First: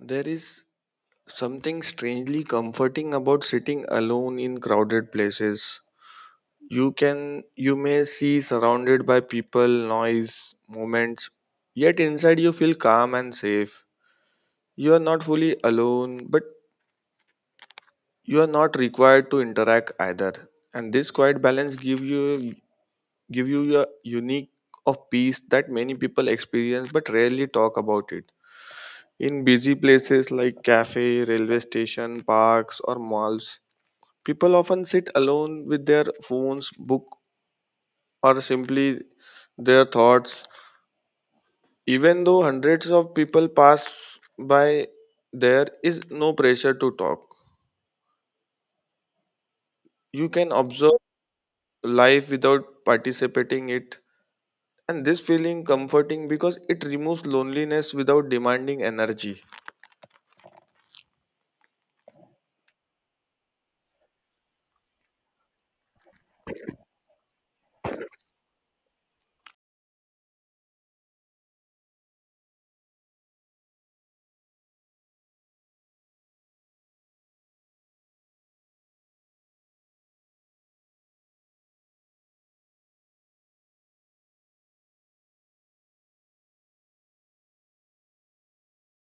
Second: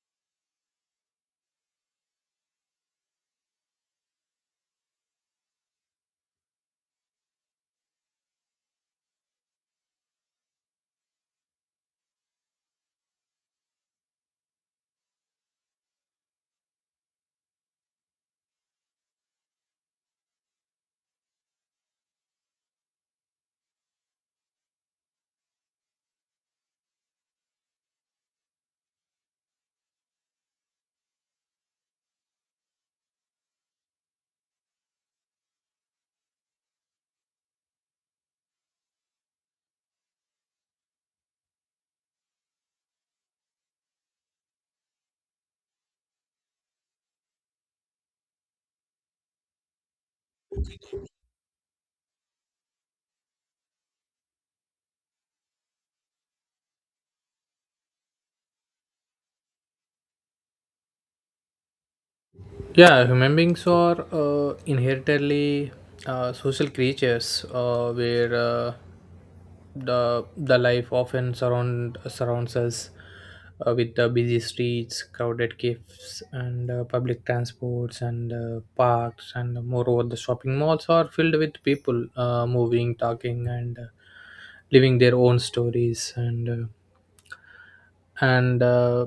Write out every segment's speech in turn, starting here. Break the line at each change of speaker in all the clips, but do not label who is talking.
There is something strangely comforting about sitting alone in crowded places. You may see surrounded by people, noise, moments, yet inside you feel calm and safe. You are not fully alone, but you are not required to interact either. And this quiet balance give you a unique of peace that many people experience but rarely talk about it. In busy places like cafe, railway station, parks or malls, people often sit alone with their phones, book, or simply their thoughts. Even though hundreds of people pass by, there is no pressure to talk. You can observe life without participating it, and this feeling comforting because it removes loneliness without demanding energy.
Yeah, human beings are inherently social creatures, where the life often surrounds us with the busy streets, crowded cafes, and public transports, and parks, and moreover, the shopping malls are filled with people moving, talking, and living their own stories, and. And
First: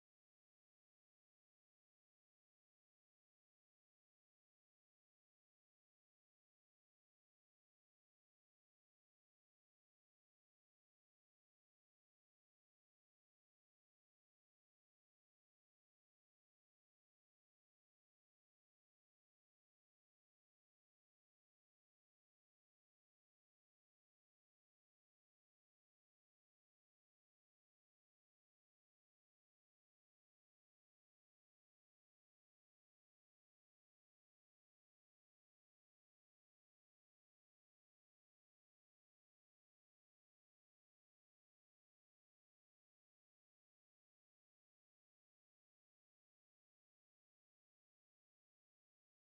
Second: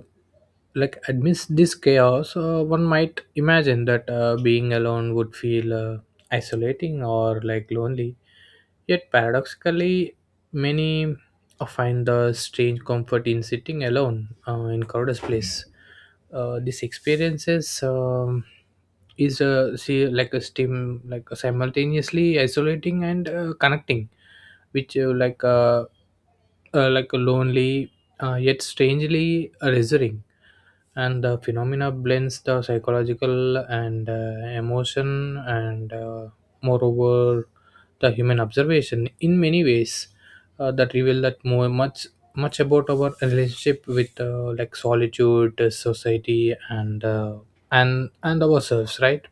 like amidst this chaos one might imagine that being alone would feel isolating or like lonely, yet paradoxically many find the strange comfort in sitting alone in crowded place. This experiences is see like a steam, like simultaneously isolating and connecting, which like a lonely, yet strangely alluring, and the phenomena blends the psychological and emotion and moreover the human observation in many ways that reveal that more much much about our relationship with like solitude, society, and and ourselves, right?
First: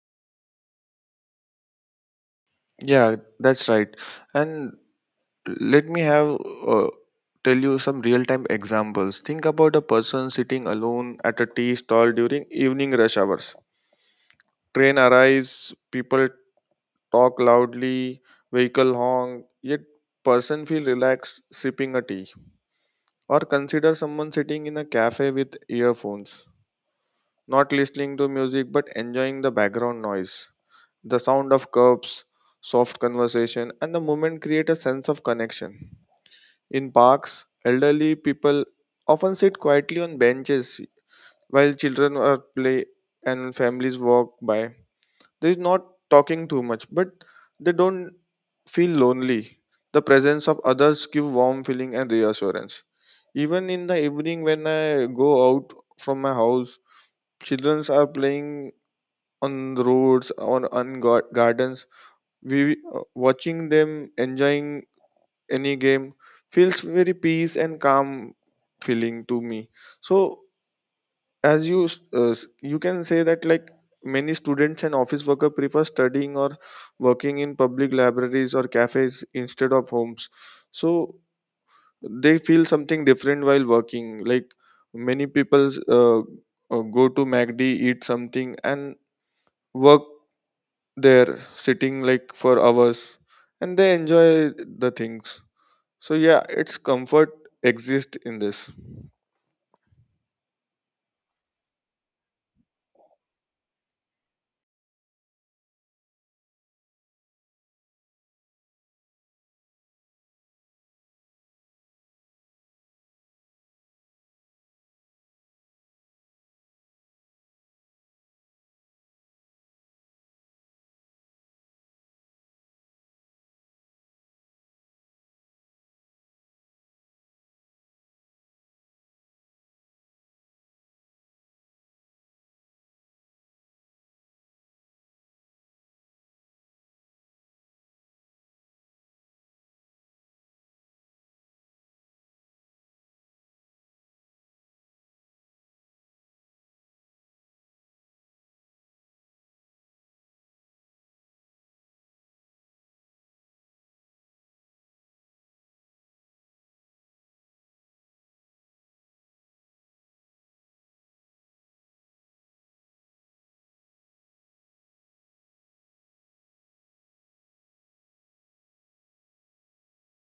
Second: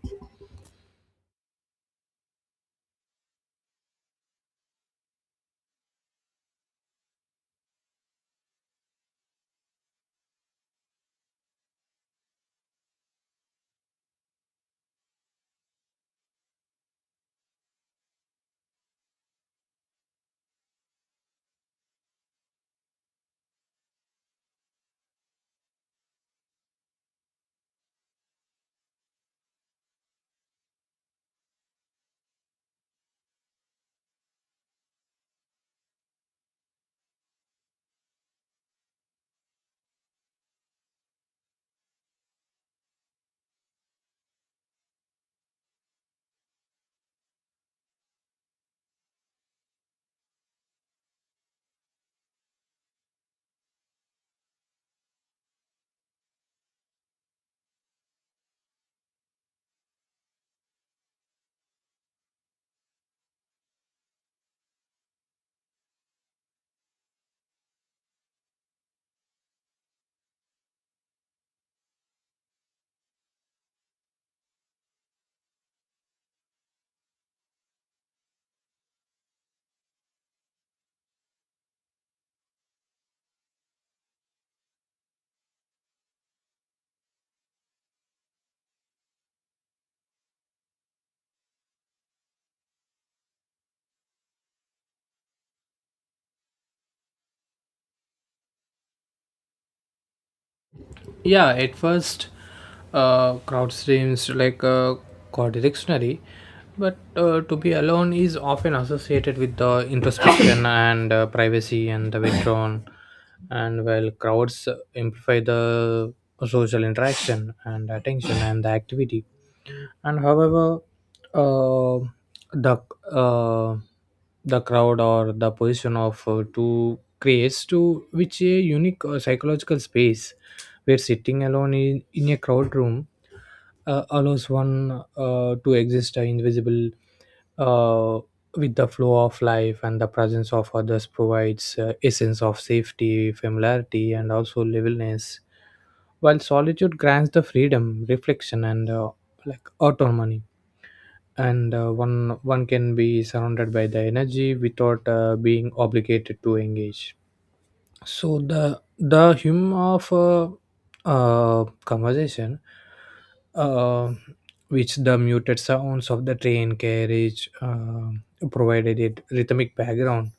Yeah, that's right. And let me have uh, tell you some real time examples. Think about a person sitting alone at a tea stall during evening rush hours. Train arrives, people talk loudly, vehicle honk, yet person feel relaxed sipping a tea. Or consider someone sitting in a cafe with earphones, not listening to music but enjoying the background noise, the sound of cups, soft conversation, and the moment create a sense of connection. In parks, elderly people often sit quietly on benches while children are play and families walk by. They are not talking too much, but they don't feel lonely. The presence of others give warm feeling and reassurance. Even in the evening when I go out from my house, children are playing on the roads or on gardens. We watching them enjoying any game feels very peace and calm feeling to me. So as you s- s- you can say that, like, many students and office worker prefer studying or working in public libraries or cafes instead of homes. So they feel something different while working. Like, many people uh, go to macd, eat something and work there, sitting like for hours, and they enjoy the things. So yeah, its comfort exists in this.
Yeah, at first, crowd streams like dictionary, but to be alone is often associated with the introspection and privacy and the withdrawn. And while crowds amplify the social interaction and attention and the activity, and however, uh, the uh, the crowd or the position of two creates to which a unique psychological space, where sitting alone in a crowd room allows one to exist invisible uh, with the flow of life, and the presence of others provides a sense of safety, familiarity, and also levelness, while solitude grants the freedom reflection and like autonomy. And one can be surrounded by the energy without being obligated to engage. So the hum of conversation, uh, which the muted sounds of the train carriage provided it rhythmic background.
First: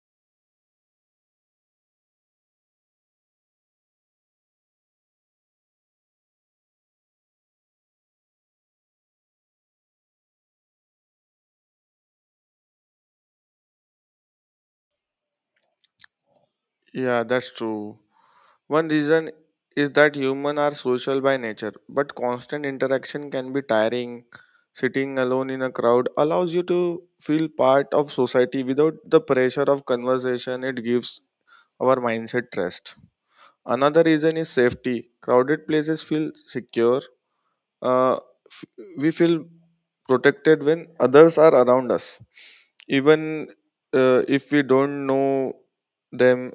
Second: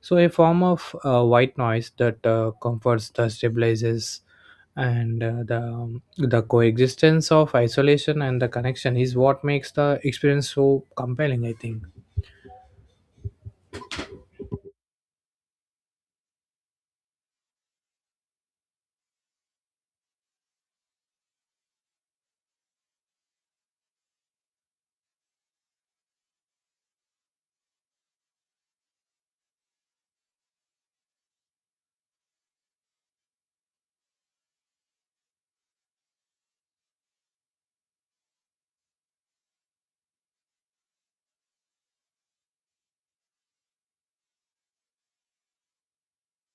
So a form of white noise that comforts the stabilizes, and the coexistence of isolation and the connection is what makes the experience so compelling, I think.
Yeah, that's true. One reason is that humans are social by nature, but constant interaction can be tiring. Sitting alone in a crowd allows you to feel part of society without the pressure of conversation. It gives our mindset rest. Another reason is safety. Crowded places feel secure, uh, f- we feel protected when others are around us, even if we don't know them.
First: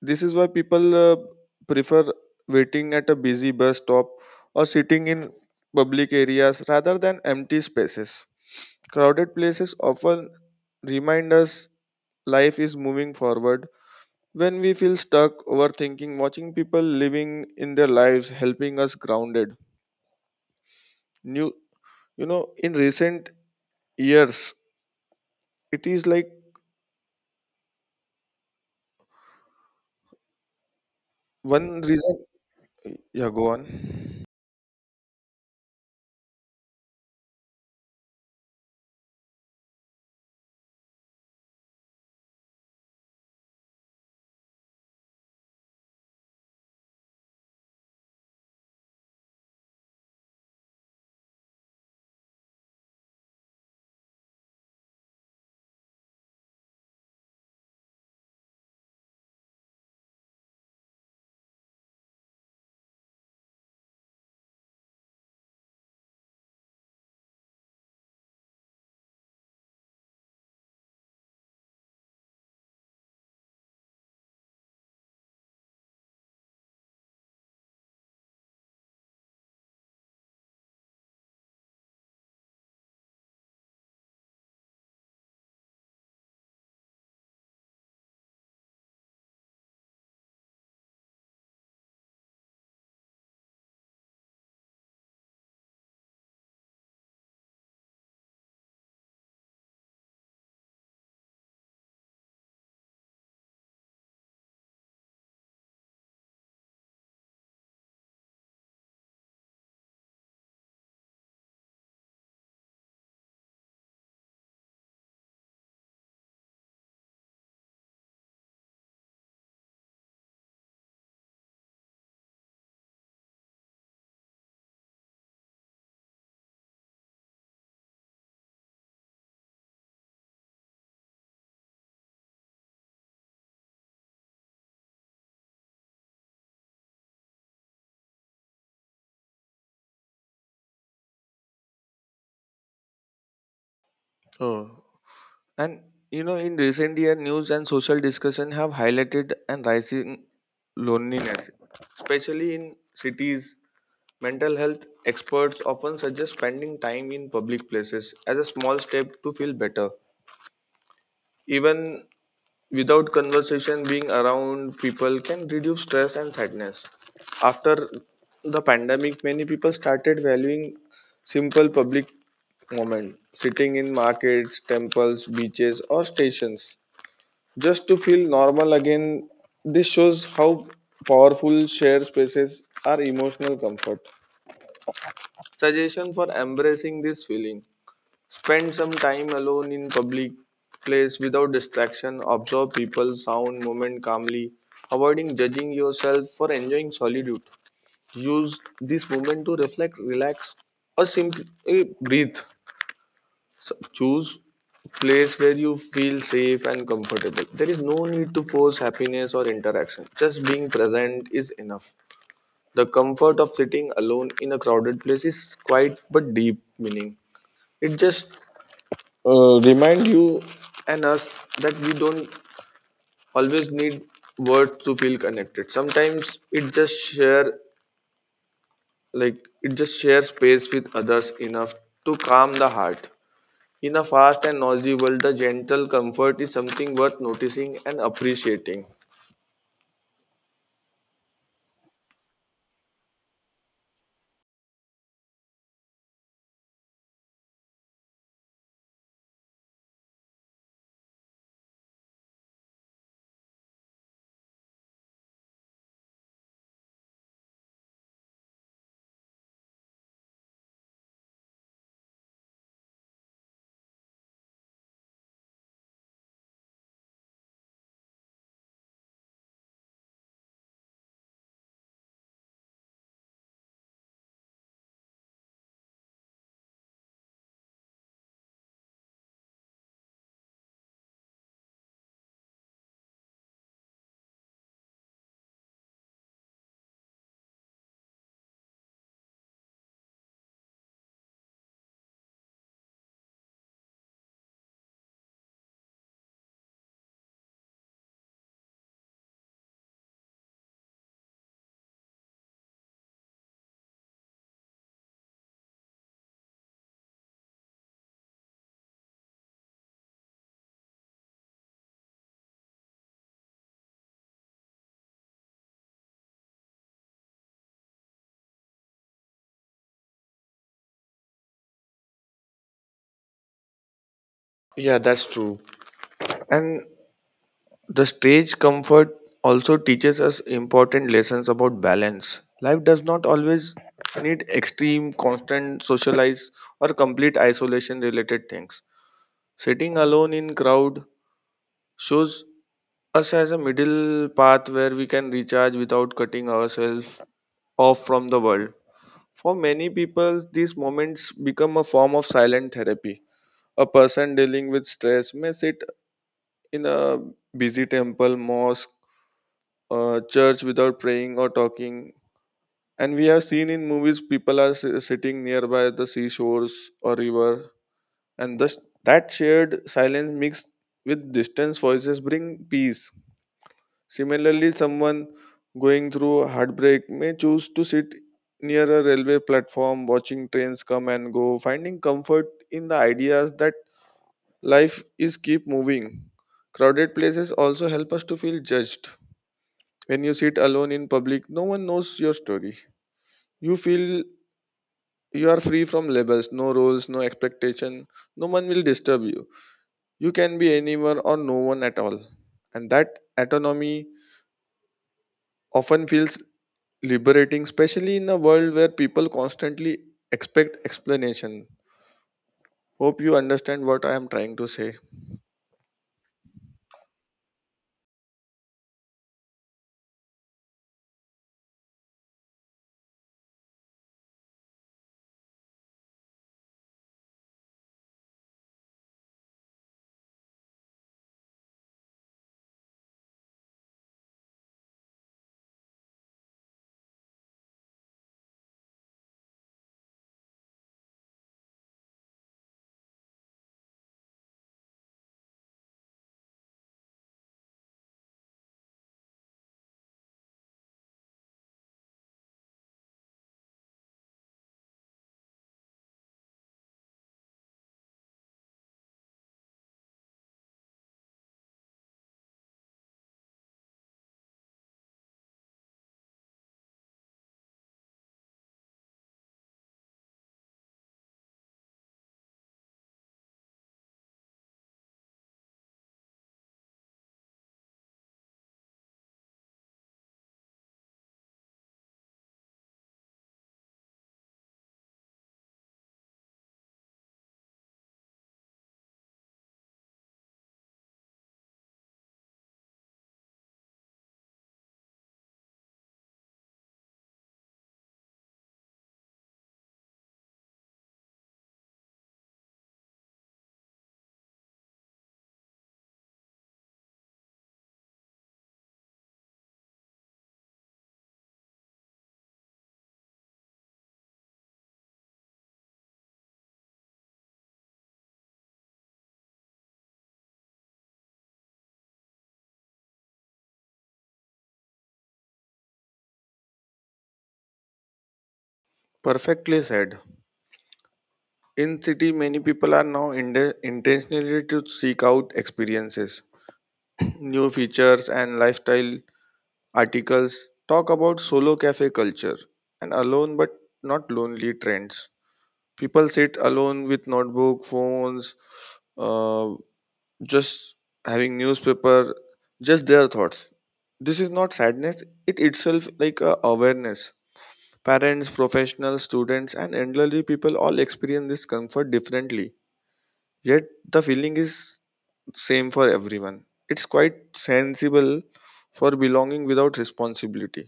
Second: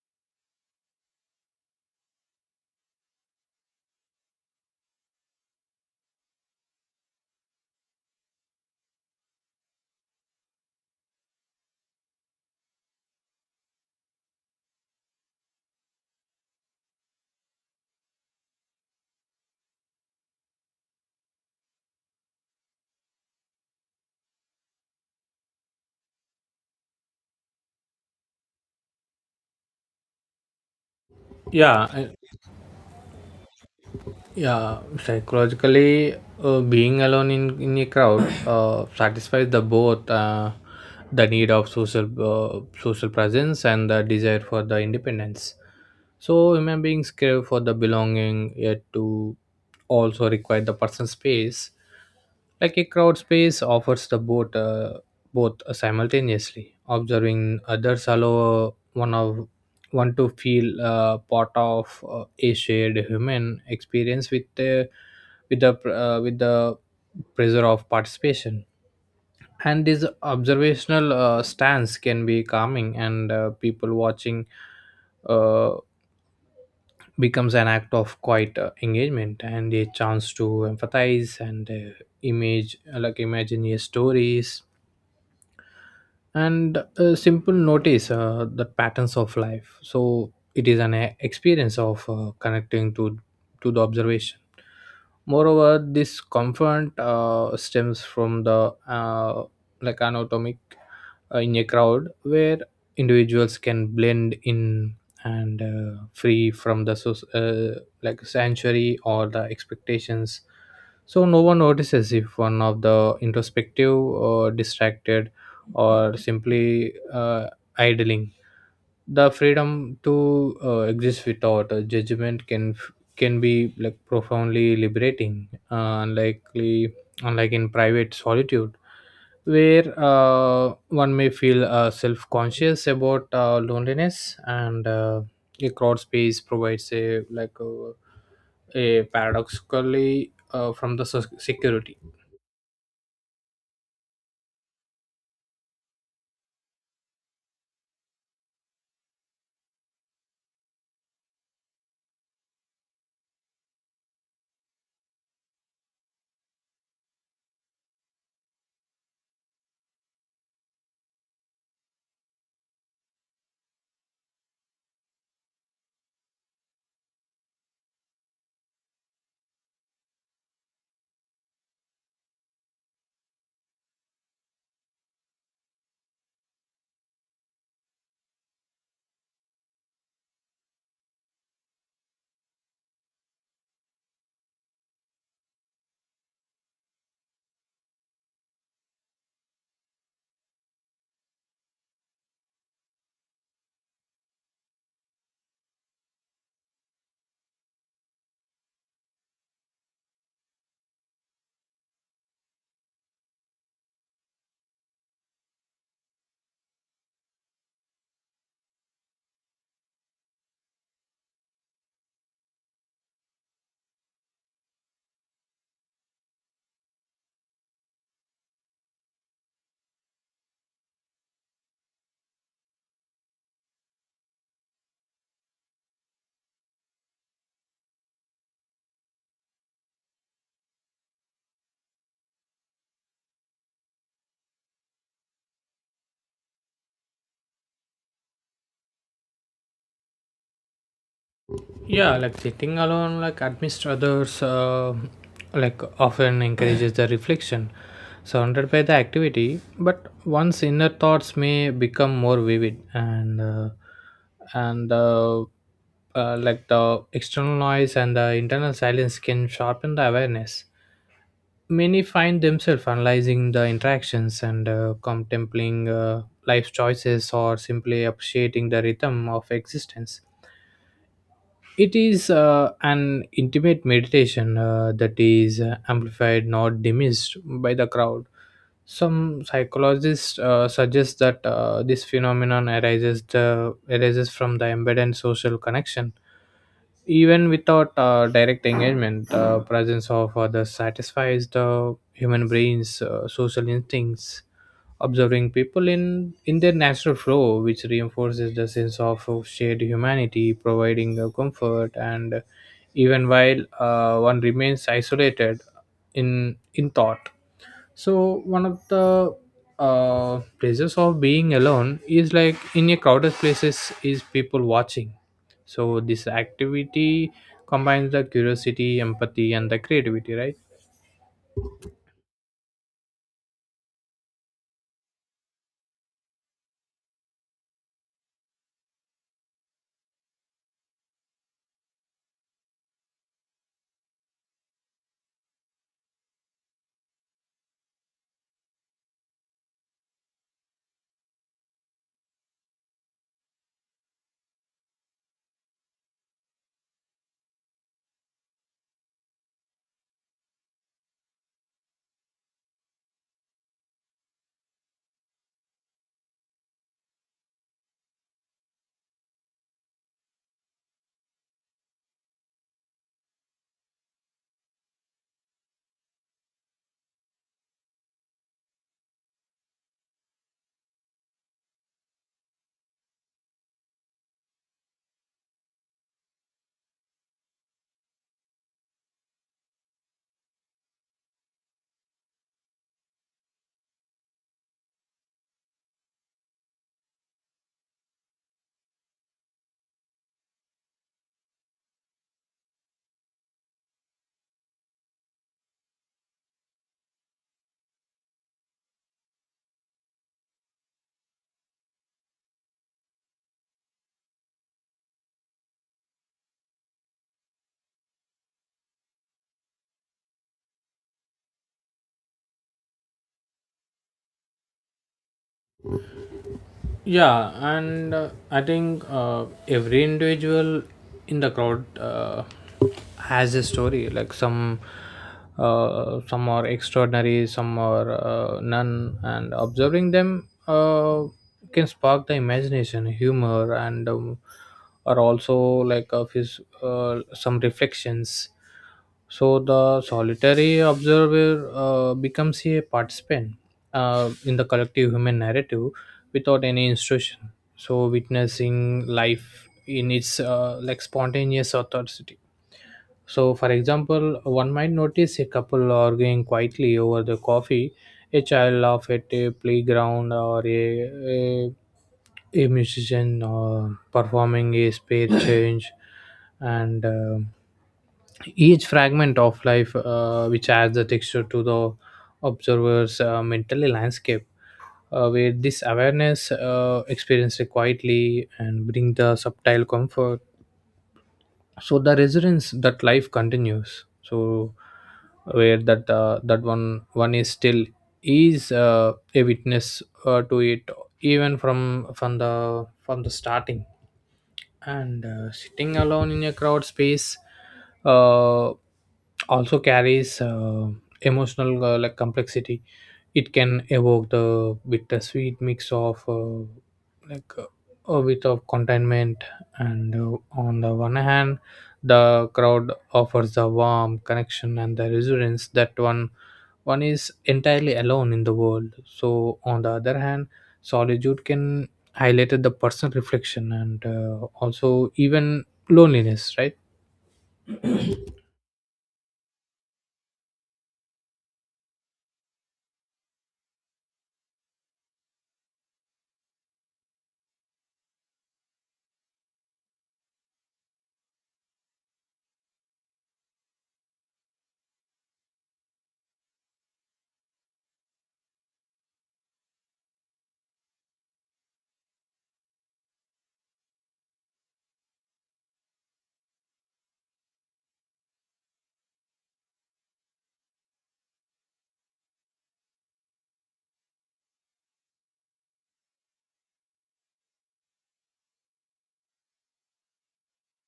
This is why people prefer waiting at a busy bus stop or sitting in public areas rather than empty spaces. Crowded places often remind us life is moving forward. When we feel stuck overthinking, watching people living in their lives helping us grounded. New, you know, in recent. Yes, it is like one
Yeah.
reason. Yeah, go on.
Yeah, psychologically, being alone in a crowd satisfies the both, the need of social presence and the desire for the independence. So human beings crave for the belonging, yet to also require the personal space. Like a crowd space offers the both, both simultaneously. Observing others allow one to feel part of a shared human experience with the with the pressure of participation. And this observational stance can be calming, and people watching Uh, becomes an act of quiet engagement and a chance to empathize and image like imagine your stories, and a simple notice the patterns of life. So it is an experience of connecting to the observation. Moreover, this comfort stems from the like anatomic in a crowd, where individuals can blend in and free from the like sanctuary or the expectations. So no one notices if one of the introspective or distracted, or simply idling. The freedom to exist without a judgment can be like profoundly liberating, unlike in private solitude, where one may feel self conscious about loneliness and a crowd space provides a like a paradoxically from the security.
Oh, and you know, in recent year, news and social discussion have highlighted and rising loneliness, especially in cities. Mental health experts often suggest spending time in public places as a small step to feel better. Even without conversation, being around people can reduce stress and sadness. After the pandemic, many people started valuing simple public moment, sitting in markets, temples, beaches, or stations, just to feel normal again. This shows how powerful shared spaces are emotional comfort. Suggestion for embracing this feeling. Spend some time alone in public place without distraction. Observe people, sound, moment calmly, avoiding judging yourself for enjoying solitude. Use this moment to reflect, relax, or simply breathe. So choose place where you feel safe and comfortable. There is no need to force happiness or interaction. Just being present is enough. The comfort of sitting alone in a crowded place is quiet but deep meaning. It just remind you and us that we don't always need words to feel connected. Sometimes it just share, like, it just share space with others enough to calm the heart. In a fast and noisy world, the gentle comfort is something worth noticing and appreciating.
Yeah, like sitting alone like amidst others like often encourages the reflection, surrounded by the activity, but one's inner thoughts may become more vivid and and uh, like the external noise and the internal silence can sharpen the awareness. Many find themselves analyzing the interactions and contemplating life choices, or simply appreciating the rhythm of existence. It is an intimate meditation that is amplified, not diminished by the crowd. Some psychologists suggest that this phenomenon arises from the embedded social connection, even without direct engagement. The presence of others satisfies the human brain's social instincts, observing people in their natural flow, which reinforces the sense of shared humanity, providing comfort. And even while one remains isolated in thought. So, one of the pleasures of being alone is like in a crowded places is people watching. So, this activity combines the curiosity, empathy, and the creativity, right?
Yeah, that's true. And the stage comfort also teaches us important lessons about balance. Life does not always need extreme, constant socialize or complete isolation related things. Sitting alone in crowd shows us as a middle path where we can recharge without cutting ourselves off from the world. For many people, these moments become a form of silent therapy. A person dealing with stress may sit in a busy temple, mosque, church without praying or talking. And we have seen in movies people are sitting nearby the seashores or river, and thus that shared silence mixed with distant voices bring peace. Similarly, someone going through heartbreak may choose to sit near a railway platform, watching trains come and go, finding comfort in the ideas that life is keep moving. Crowded places also help us to feel judged. When you sit alone in public, no one knows your story. You feel you are free from labels, no roles, no expectation. No one will disturb you. You can be anywhere or no one at all. And that autonomy often feels liberating, especially in a world where people constantly expect explanation. Hope you understand what I am trying to say.
Yeah, and I think every individual in the crowd has a story. Like some are extraordinary, some are none, and observing them can spark the imagination, humor, and are also like of his some reflections. So the solitary observer becomes a participant in the collective human narrative without any instruction. So witnessing life in its like spontaneous authenticity. So, for example, one might notice a couple arguing quietly over the coffee, a child laugh at a playground, or a musician performing a spare change, and each fragment of life which adds the texture to the observer's mental landscape. Where this awareness experienced quietly and bring the subtle comfort, so the residence that life continues. So where that one is still is a witness to it, even from the starting. And sitting alone in a crowd space uh, also carries emotional like complexity. It can evoke the bittersweet mix of like a bit of contentment, and on the one hand the crowd offers the warm connection and the resilience that one is entirely alone in the world. So, on the other hand, solitude can highlight the personal reflection and also even loneliness, right?
Perfectly said. In city, many people are now intentionally to seek out experiences, new features, and lifestyle. Articles talk about solo cafe culture and alone but not lonely trends. People sit alone with notebook, phones, uh, just having newspaper, just their thoughts. This is not sadness; it itself like a awareness. Parents, professionals, students, and elderly people all experience this comfort differently. Yet the feeling is same for everyone. It's quite sensible for belonging without responsibility.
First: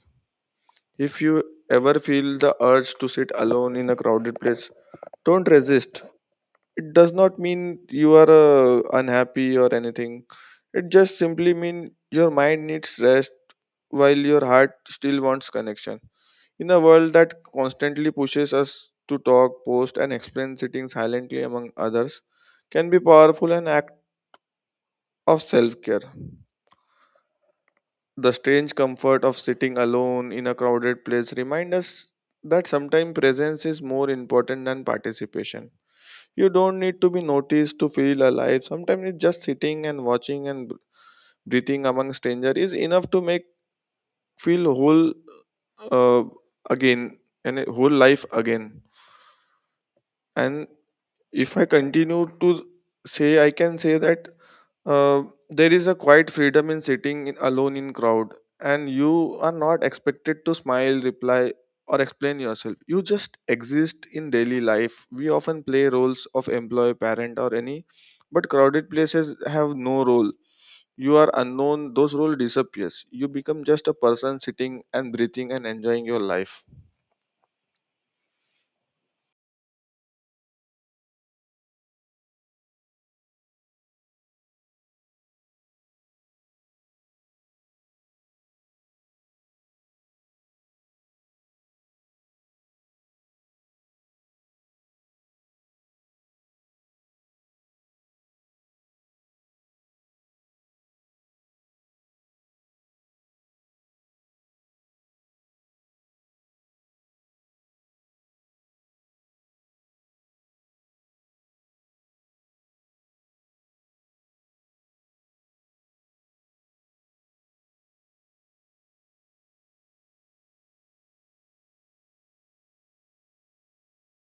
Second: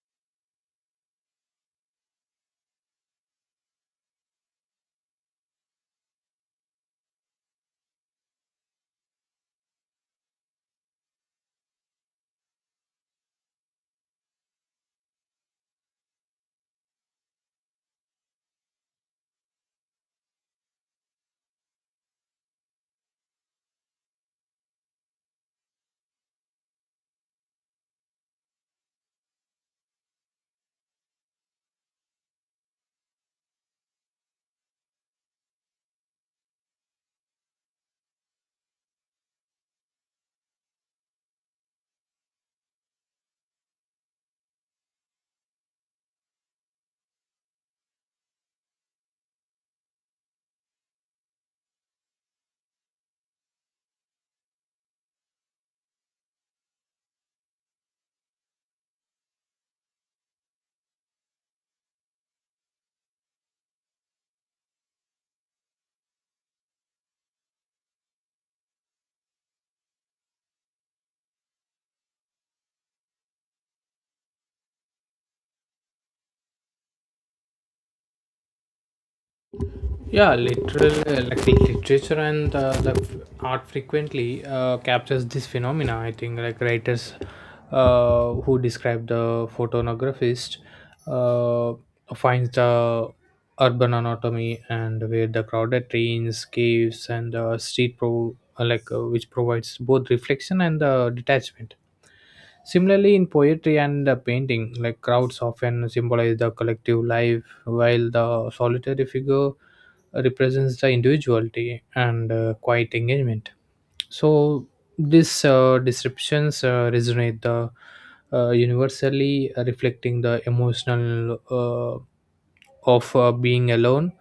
If you ever feel the urge to sit alone in a crowded place, don't resist. It does not mean you are unhappy or anything. It just simply means your mind needs rest while your heart still wants connection. In a world that constantly pushes us to talk, post, and explain, sitting silently among others can be powerful an act of self care. The strange comfort of sitting alone in a crowded place reminds us that sometimes presence is more important than participation. You don't need to be noticed to feel alive. Sometimes it's just sitting and watching and breathing among strangers is enough to make feel whole uh, again and a whole life again. And if I continue to say, I can say that uh, there is a quiet freedom in sitting in, alone in crowd, and you are not expected to smile, reply, or explain yourself. You just exist in daily life. We often play roles of employee, parent, or any, but crowded places have no role. You are unknown; those role disappears. You become just a person sitting and breathing and enjoying your life.
Yeah, literal like the literature and the art frequently captures this phenomena, I think. Like writers who describe the photonographist uh, finds the urban anatomy, and where the crowded trains, caves, and street pro like which provides both reflection and detachment. Similarly, in poetry and painting, like crowds often symbolize the collective life, while the solitary figure represents the individuality and quiet engagement. So these descriptions resonate the universally, reflecting the emotional of being alone,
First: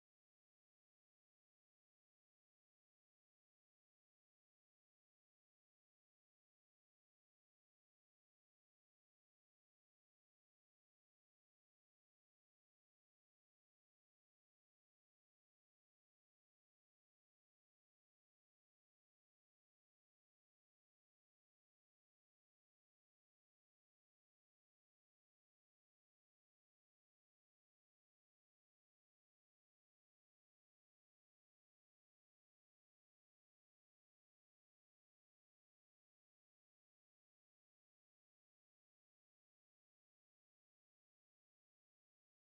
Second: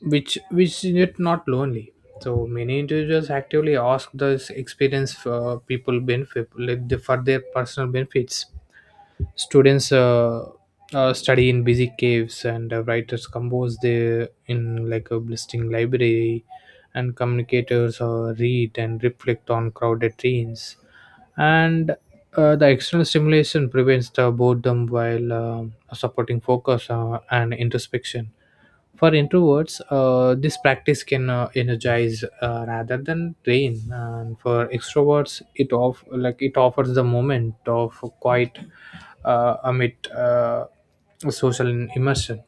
which is yet not lonely. So many individuals actively ask this experience for people benefit, like for their personal benefits. Students study in busy caves, and writers compose their in like a blistering library, and communicators read and reflect on crowded trains, and the external stimulation prevents the boredom while supporting focus and introspection. For introverts, this practice can energize rather than drain. And for extroverts, it offers the moment of quiet amid social immersion.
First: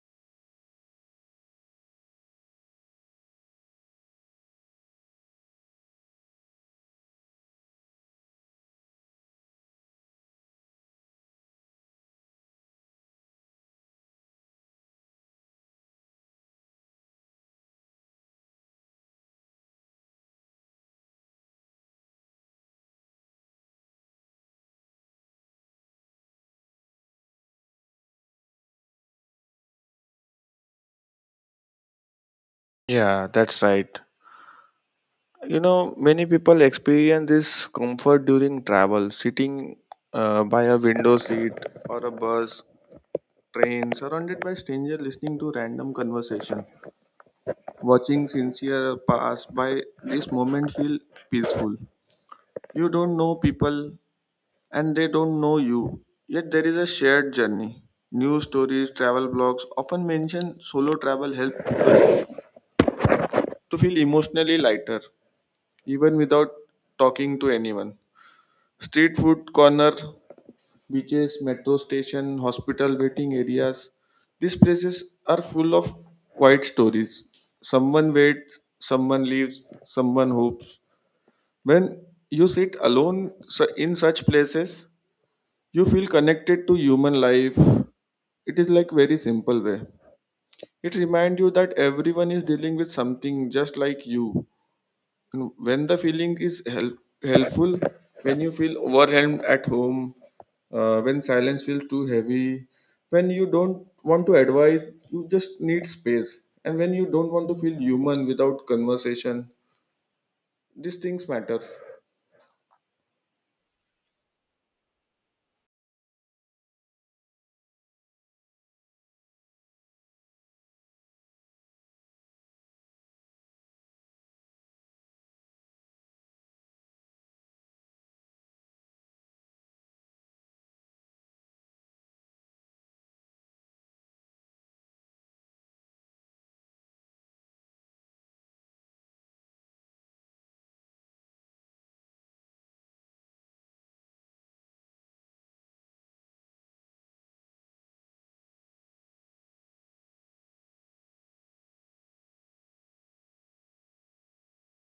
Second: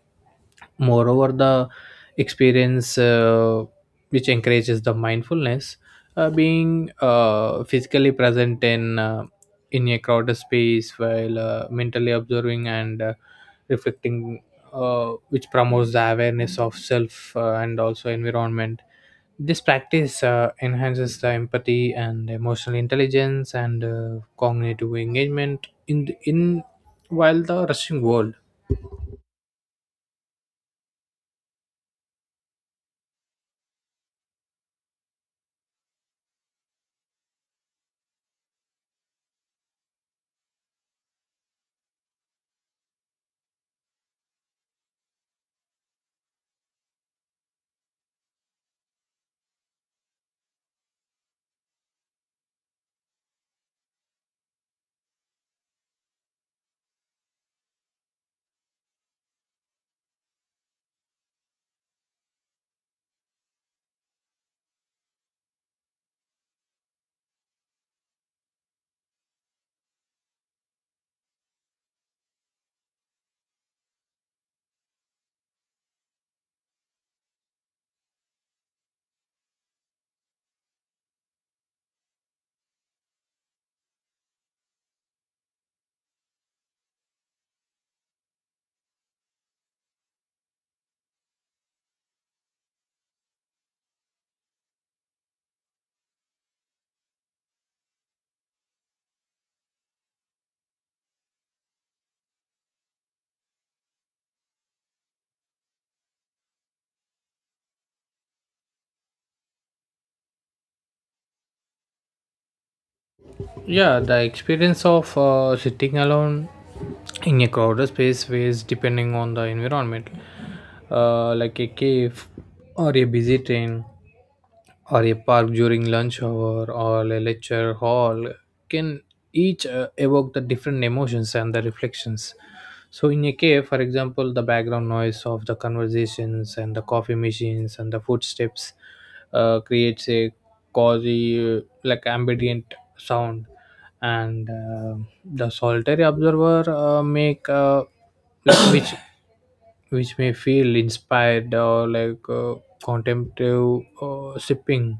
Moreover, the experience which encourages the mindfulness, being physically present in a crowded space, while mentally observing and reflecting which promotes the awareness of self and also environment. This practice enhances the empathy and emotional intelligence and cognitive engagement in while the rushing world.
Yeah, that's right. You know, many people experience this comfort during travel, sitting by a window seat or a bus, train, surrounded by strangers, listening to random conversation, watching sincere pass by. This moment feel peaceful. You don't know people, and they don't know you. Yet there is a shared journey. News stories, travel blogs often mention solo travel help to feel emotionally lighter, even without talking to anyone. Street food corner, beaches, metro station, hospital waiting areas. These places are full of quiet stories. Someone waits, someone leaves, someone hopes. When you sit alone in such places, you feel connected to human life. It is like very simple way. It reminds you that everyone is dealing with something just like you. When the feeling is helpful, when you feel overwhelmed at home, when silence feels too heavy, when you don't want to advise, you just need space, and when you don't want to feel human without conversation, these things matter.
Yeah, the experience of sitting alone in a crowded space varies depending on the environment, like a cave or a busy train, or a park during lunch hour or a lecture hall can each evoke the different emotions and the reflections. So in a cave, for example, the background noise of the conversations and the coffee machines and the footsteps creates a cozy like ambient sound, and the solitary observer make like which may feel inspired, or like contemplative, sipping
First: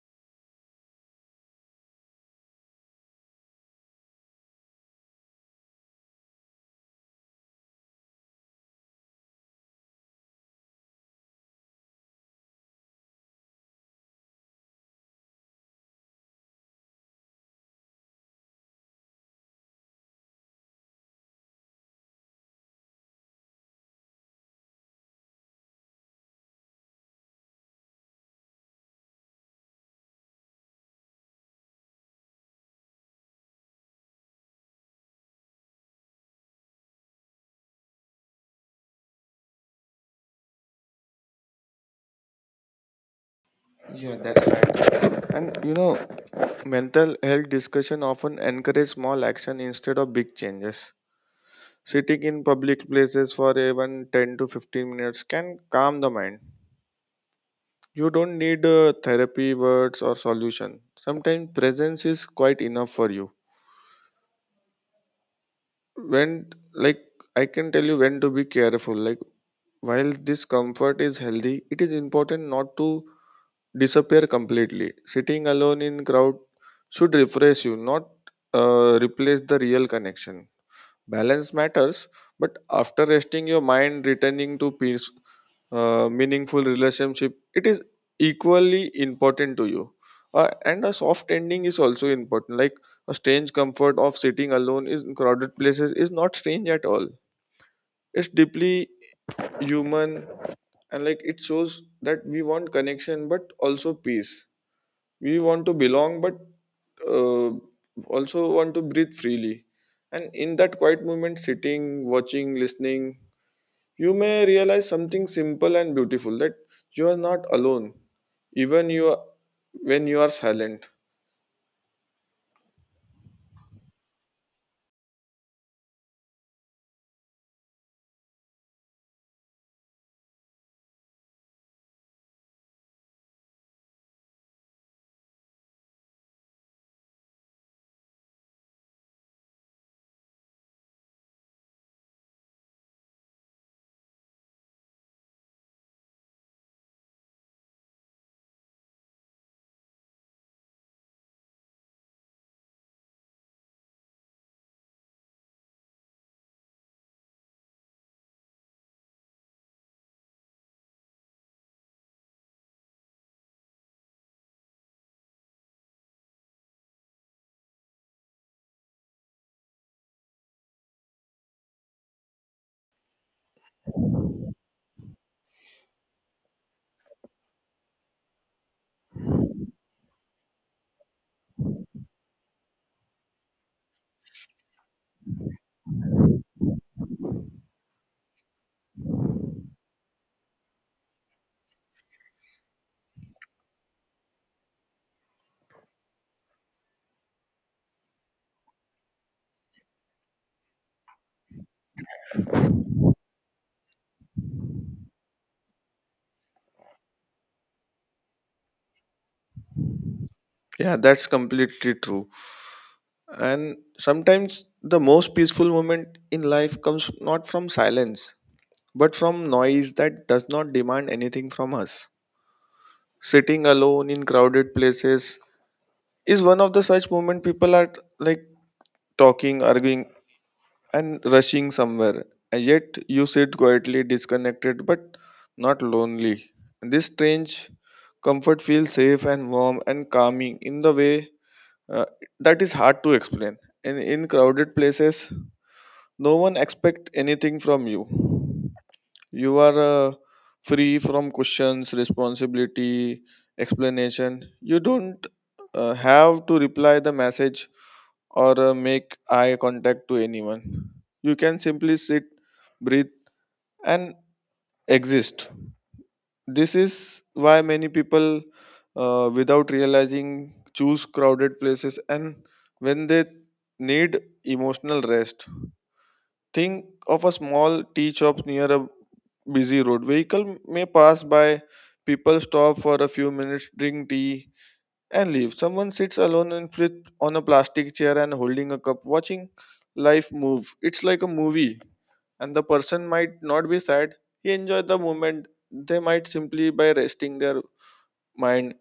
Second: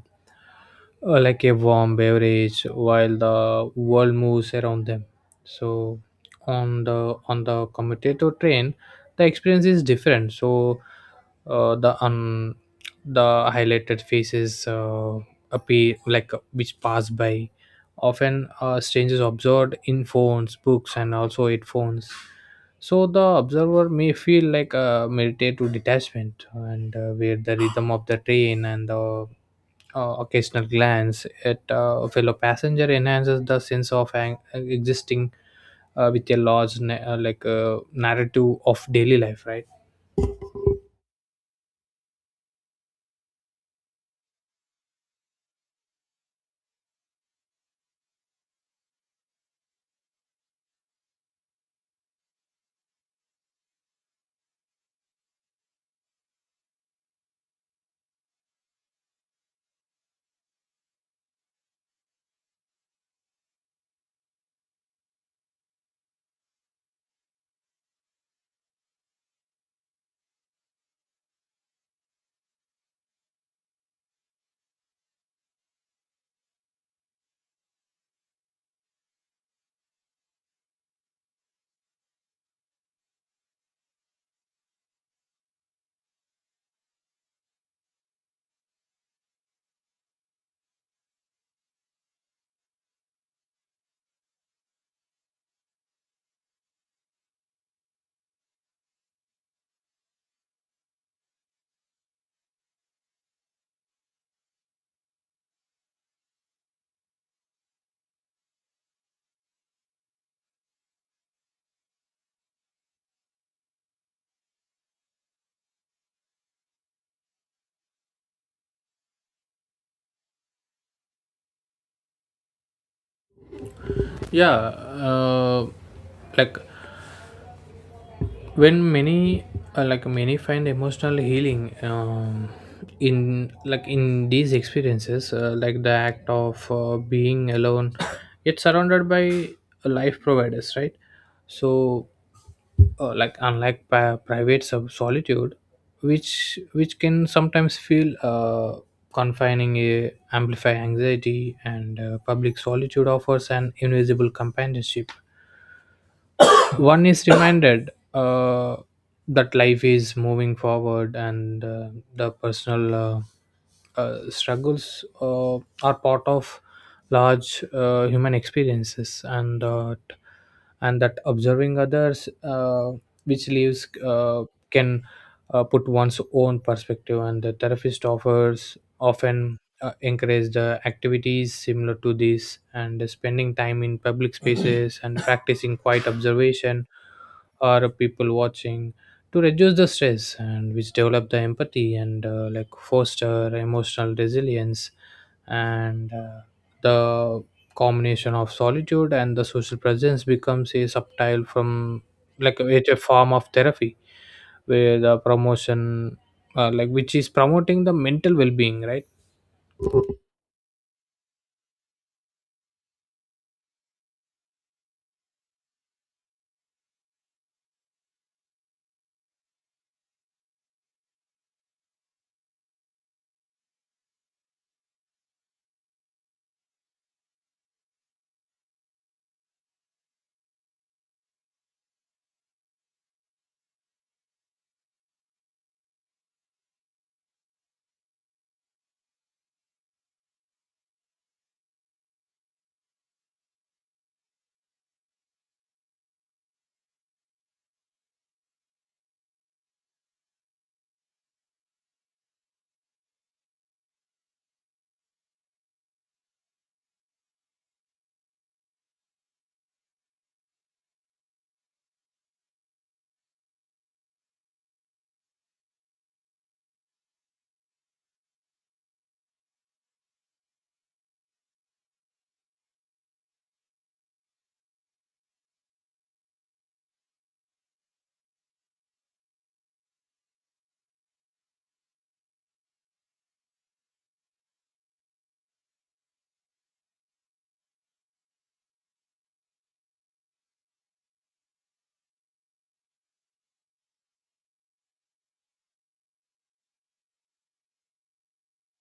like a warm beverage while the world moves around them. So on the commutator train the experience is different. So uh, the un, the highlighted faces appear like which pass by, often strangers observed in phones, books, and also headphones. So the observer may feel like a meditative detachment, and where the rhythm of the train and the occasional glance at a fellow passenger enhances the sense of existing with a large like narrative of daily life, right?
Yeah, that's right. And you know, mental health discussion often encourage small action instead of big changes. Sitting in public places for even 10 to 15 minutes can calm the mind. You don't need therapy, words, or solution. Sometimes presence is quite enough for you. When, like, I can tell you when to be careful. Like, while this comfort is healthy, it is important not to disappear completely. Sitting alone in crowd should refresh you, not replace the real connection. Balance matters, but after resting your mind, returning to peace, meaningful relationship, it is equally important to you. And a soft ending is also important. Like a strange comfort of sitting alone in crowded places is not strange at all. It's deeply human, and like it shows that we want connection but also peace. We want to belong but uh, also want to breathe freely, and in that quiet moment sitting, watching, listening, you may realize something simple and beautiful, that you are not alone even you are, when you are silent.
Yeah, like when many like many find emotional healing in like in these experiences, like the act of being alone yet surrounded by life providers, right? So like unlike private solitude, which can sometimes feel confining, amplify anxiety, and public solitude offers an invisible companionship. One is reminded that life is moving forward, and the personal struggles are part of large human experiences, and and that observing others which lives can put one's own perspective, and the therapist offers often encouraged activities similar to this and spending time in public spaces and practicing quiet observation or people watching, to reduce the stress and which develop the empathy and like foster emotional resilience. And the combination of solitude and the social presence becomes a subtle from, like it's a form of therapy, where the promotion like which is promoting the mental well-being, right?
Yeah, that's completely true. And sometimes the most peaceful moment in life comes not from silence but from noise that does not demand anything from us. Sitting alone in crowded places is one of the such moment. People are, like, talking, arguing, and rushing somewhere, and yet you sit quietly, disconnected but not lonely. This strange comfort feels safe and warm and calming in the way uh, that is hard to explain. And in crowded places no one expect anything from you. You are free from questions, responsibility, explanation. You don't have to reply the message or make eye contact to anyone. You can simply sit, breathe, and exist. This is why many people, without realizing, choose crowded places and when they need emotional rest. Think of a small tea shop near a busy road. Vehicle may pass by, people stop for a few minutes, drink tea, and leave. Someone sits alone and with on a plastic chair and holding a cup, watching life move. It's like a movie, and the person might not be sad. He enjoyed the moment. They might simply by resting their mind.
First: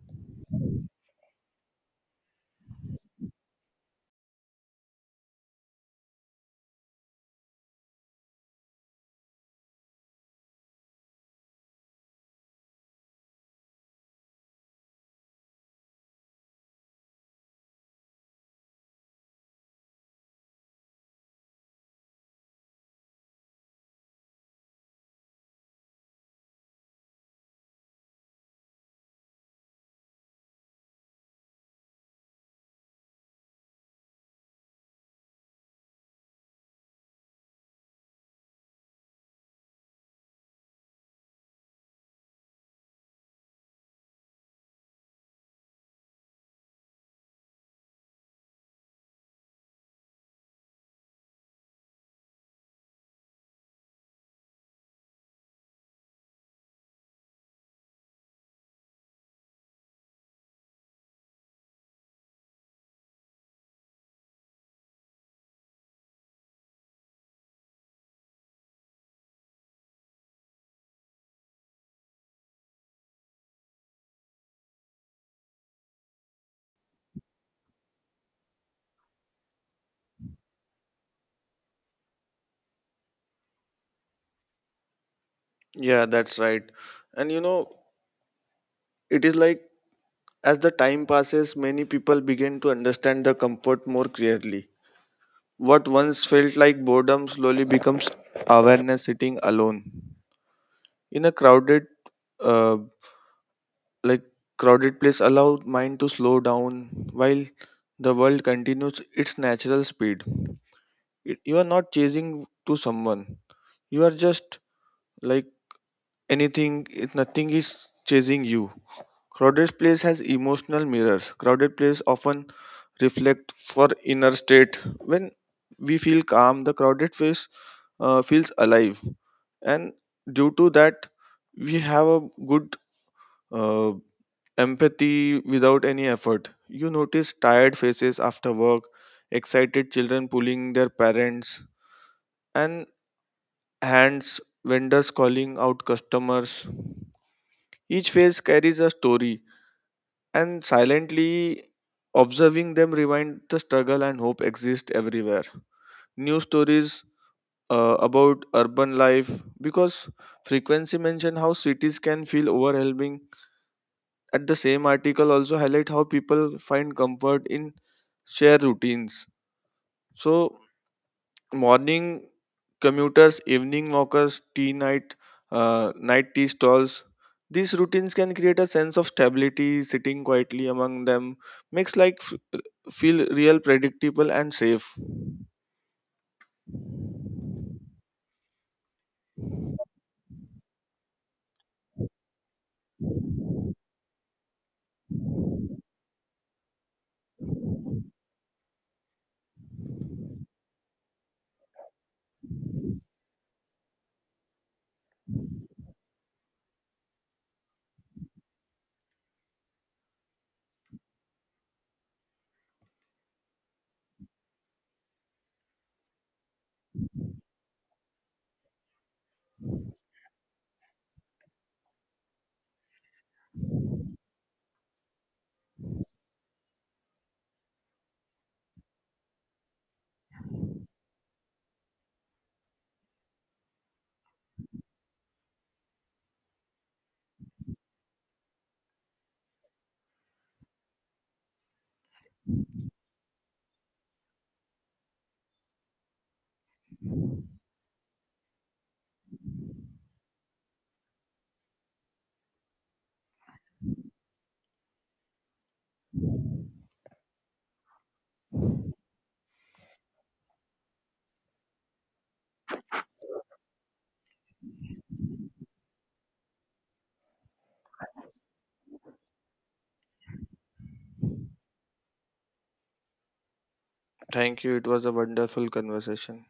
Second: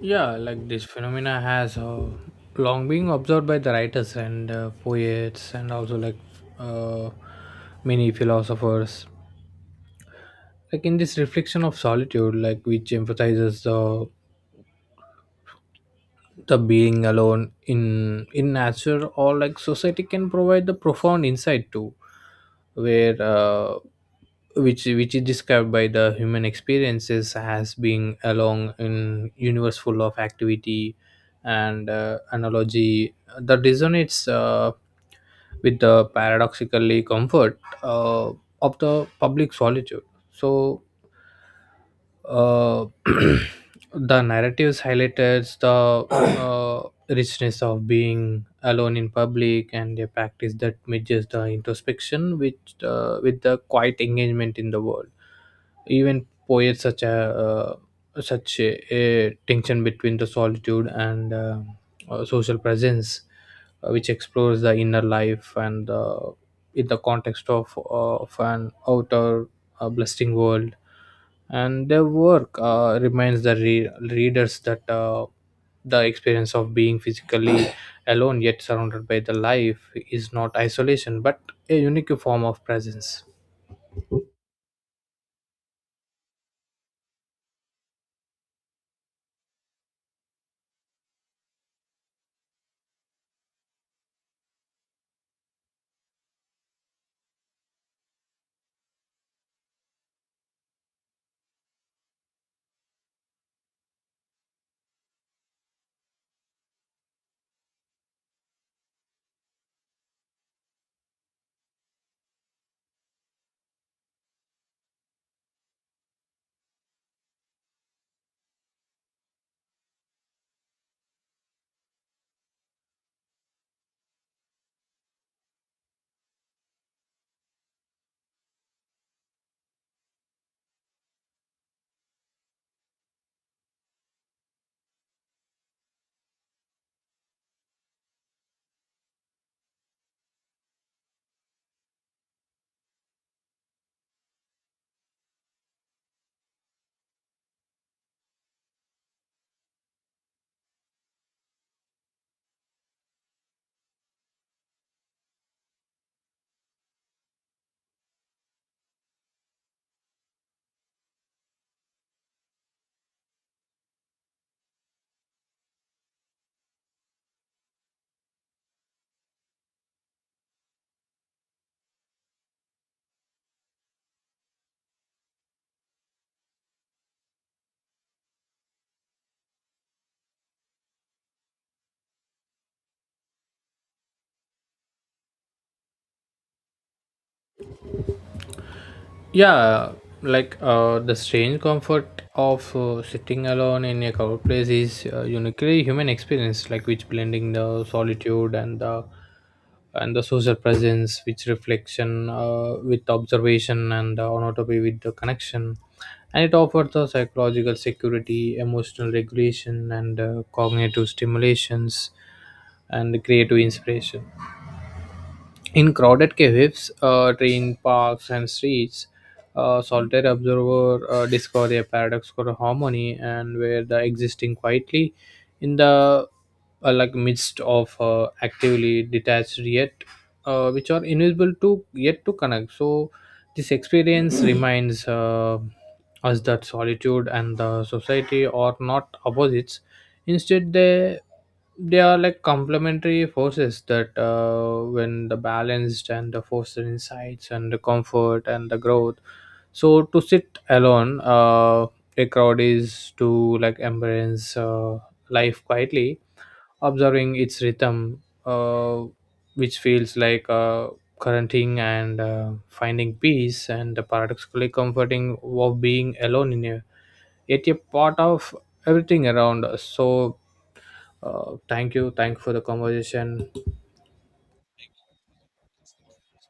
Yeah, like this phenomena has long been observed by the writers and poets, and also like uh, many philosophers. Like in this reflection of solitude, like which emphasizes the being alone in nature or like society can provide the profound insight too, where which is described by the human experiences as being along in universe full of activity, and analogy that resonates with the paradoxically comfort of the public solitude. So uh, the narratives highlighted the richness of being alone in public, and a practice that merges the introspection with the quiet engagement in the world. Even poets such a a tension between the solitude and social presence, which explores the inner life and in the context of an outer blessing world, and their work reminds the readers that the experience of being physically alone yet surrounded by the life is not isolation but a unique form of presence.
Yeah, that's right. And you know, it is like as the time passes, many people begin to understand the comfort more clearly. What once felt like boredom slowly becomes awareness. Sitting alone in a crowded uh. like crowded place allow mind to slow down while the world continues its natural speed. It- you are not chasing to someone, you are just like anything, it- nothing is chasing you. Crowded place has emotional mirrors. Crowded place often reflect for inner state. When we feel calm the crowded face feels alive, and due to that we have a good uh, empathy without any effort. You notice tired faces after work, excited children pulling their parents, and hands, vendors calling out customers. Each face carries a story, and silently observing them reminds the struggle and hope exist everywhere. News stories about urban life because frequency mention how cities can feel overwhelming. At the same article also highlight how people find comfort in shared routines. So morning commuters, evening walkers, tea night, night tea stalls. These routines can create a sense of stability. Sitting quietly among them makes life feel real, predictable, and safe.
Yeah, like the strange comfort of sitting alone in a crowded place is uniquely human experience, like which blending the solitude and the social presence, which reflection with observation and anatomy with the connection, and it offers the psychological security, emotional regulation, and cognitive stimulations and creative inspiration. In crowded caves, train parks, and streets, a solitary observer discover a paradoxical harmony, and where the existing quietly in the like midst of actively detached, yet which are invisible to yet to connect. So this experience reminds us that solitude and the society are not opposites. Instead, they are like complementary forces that when the balanced and the foster insights and the comfort and the growth. So to sit alone a crowd is to like embrace life quietly, observing its rhythm which feels like quarantining and finding peace and the paradoxically comforting of being alone in a yet a part of everything around us. So thank you. Thank you for the conversation.
Thank you. It was a wonderful conversation.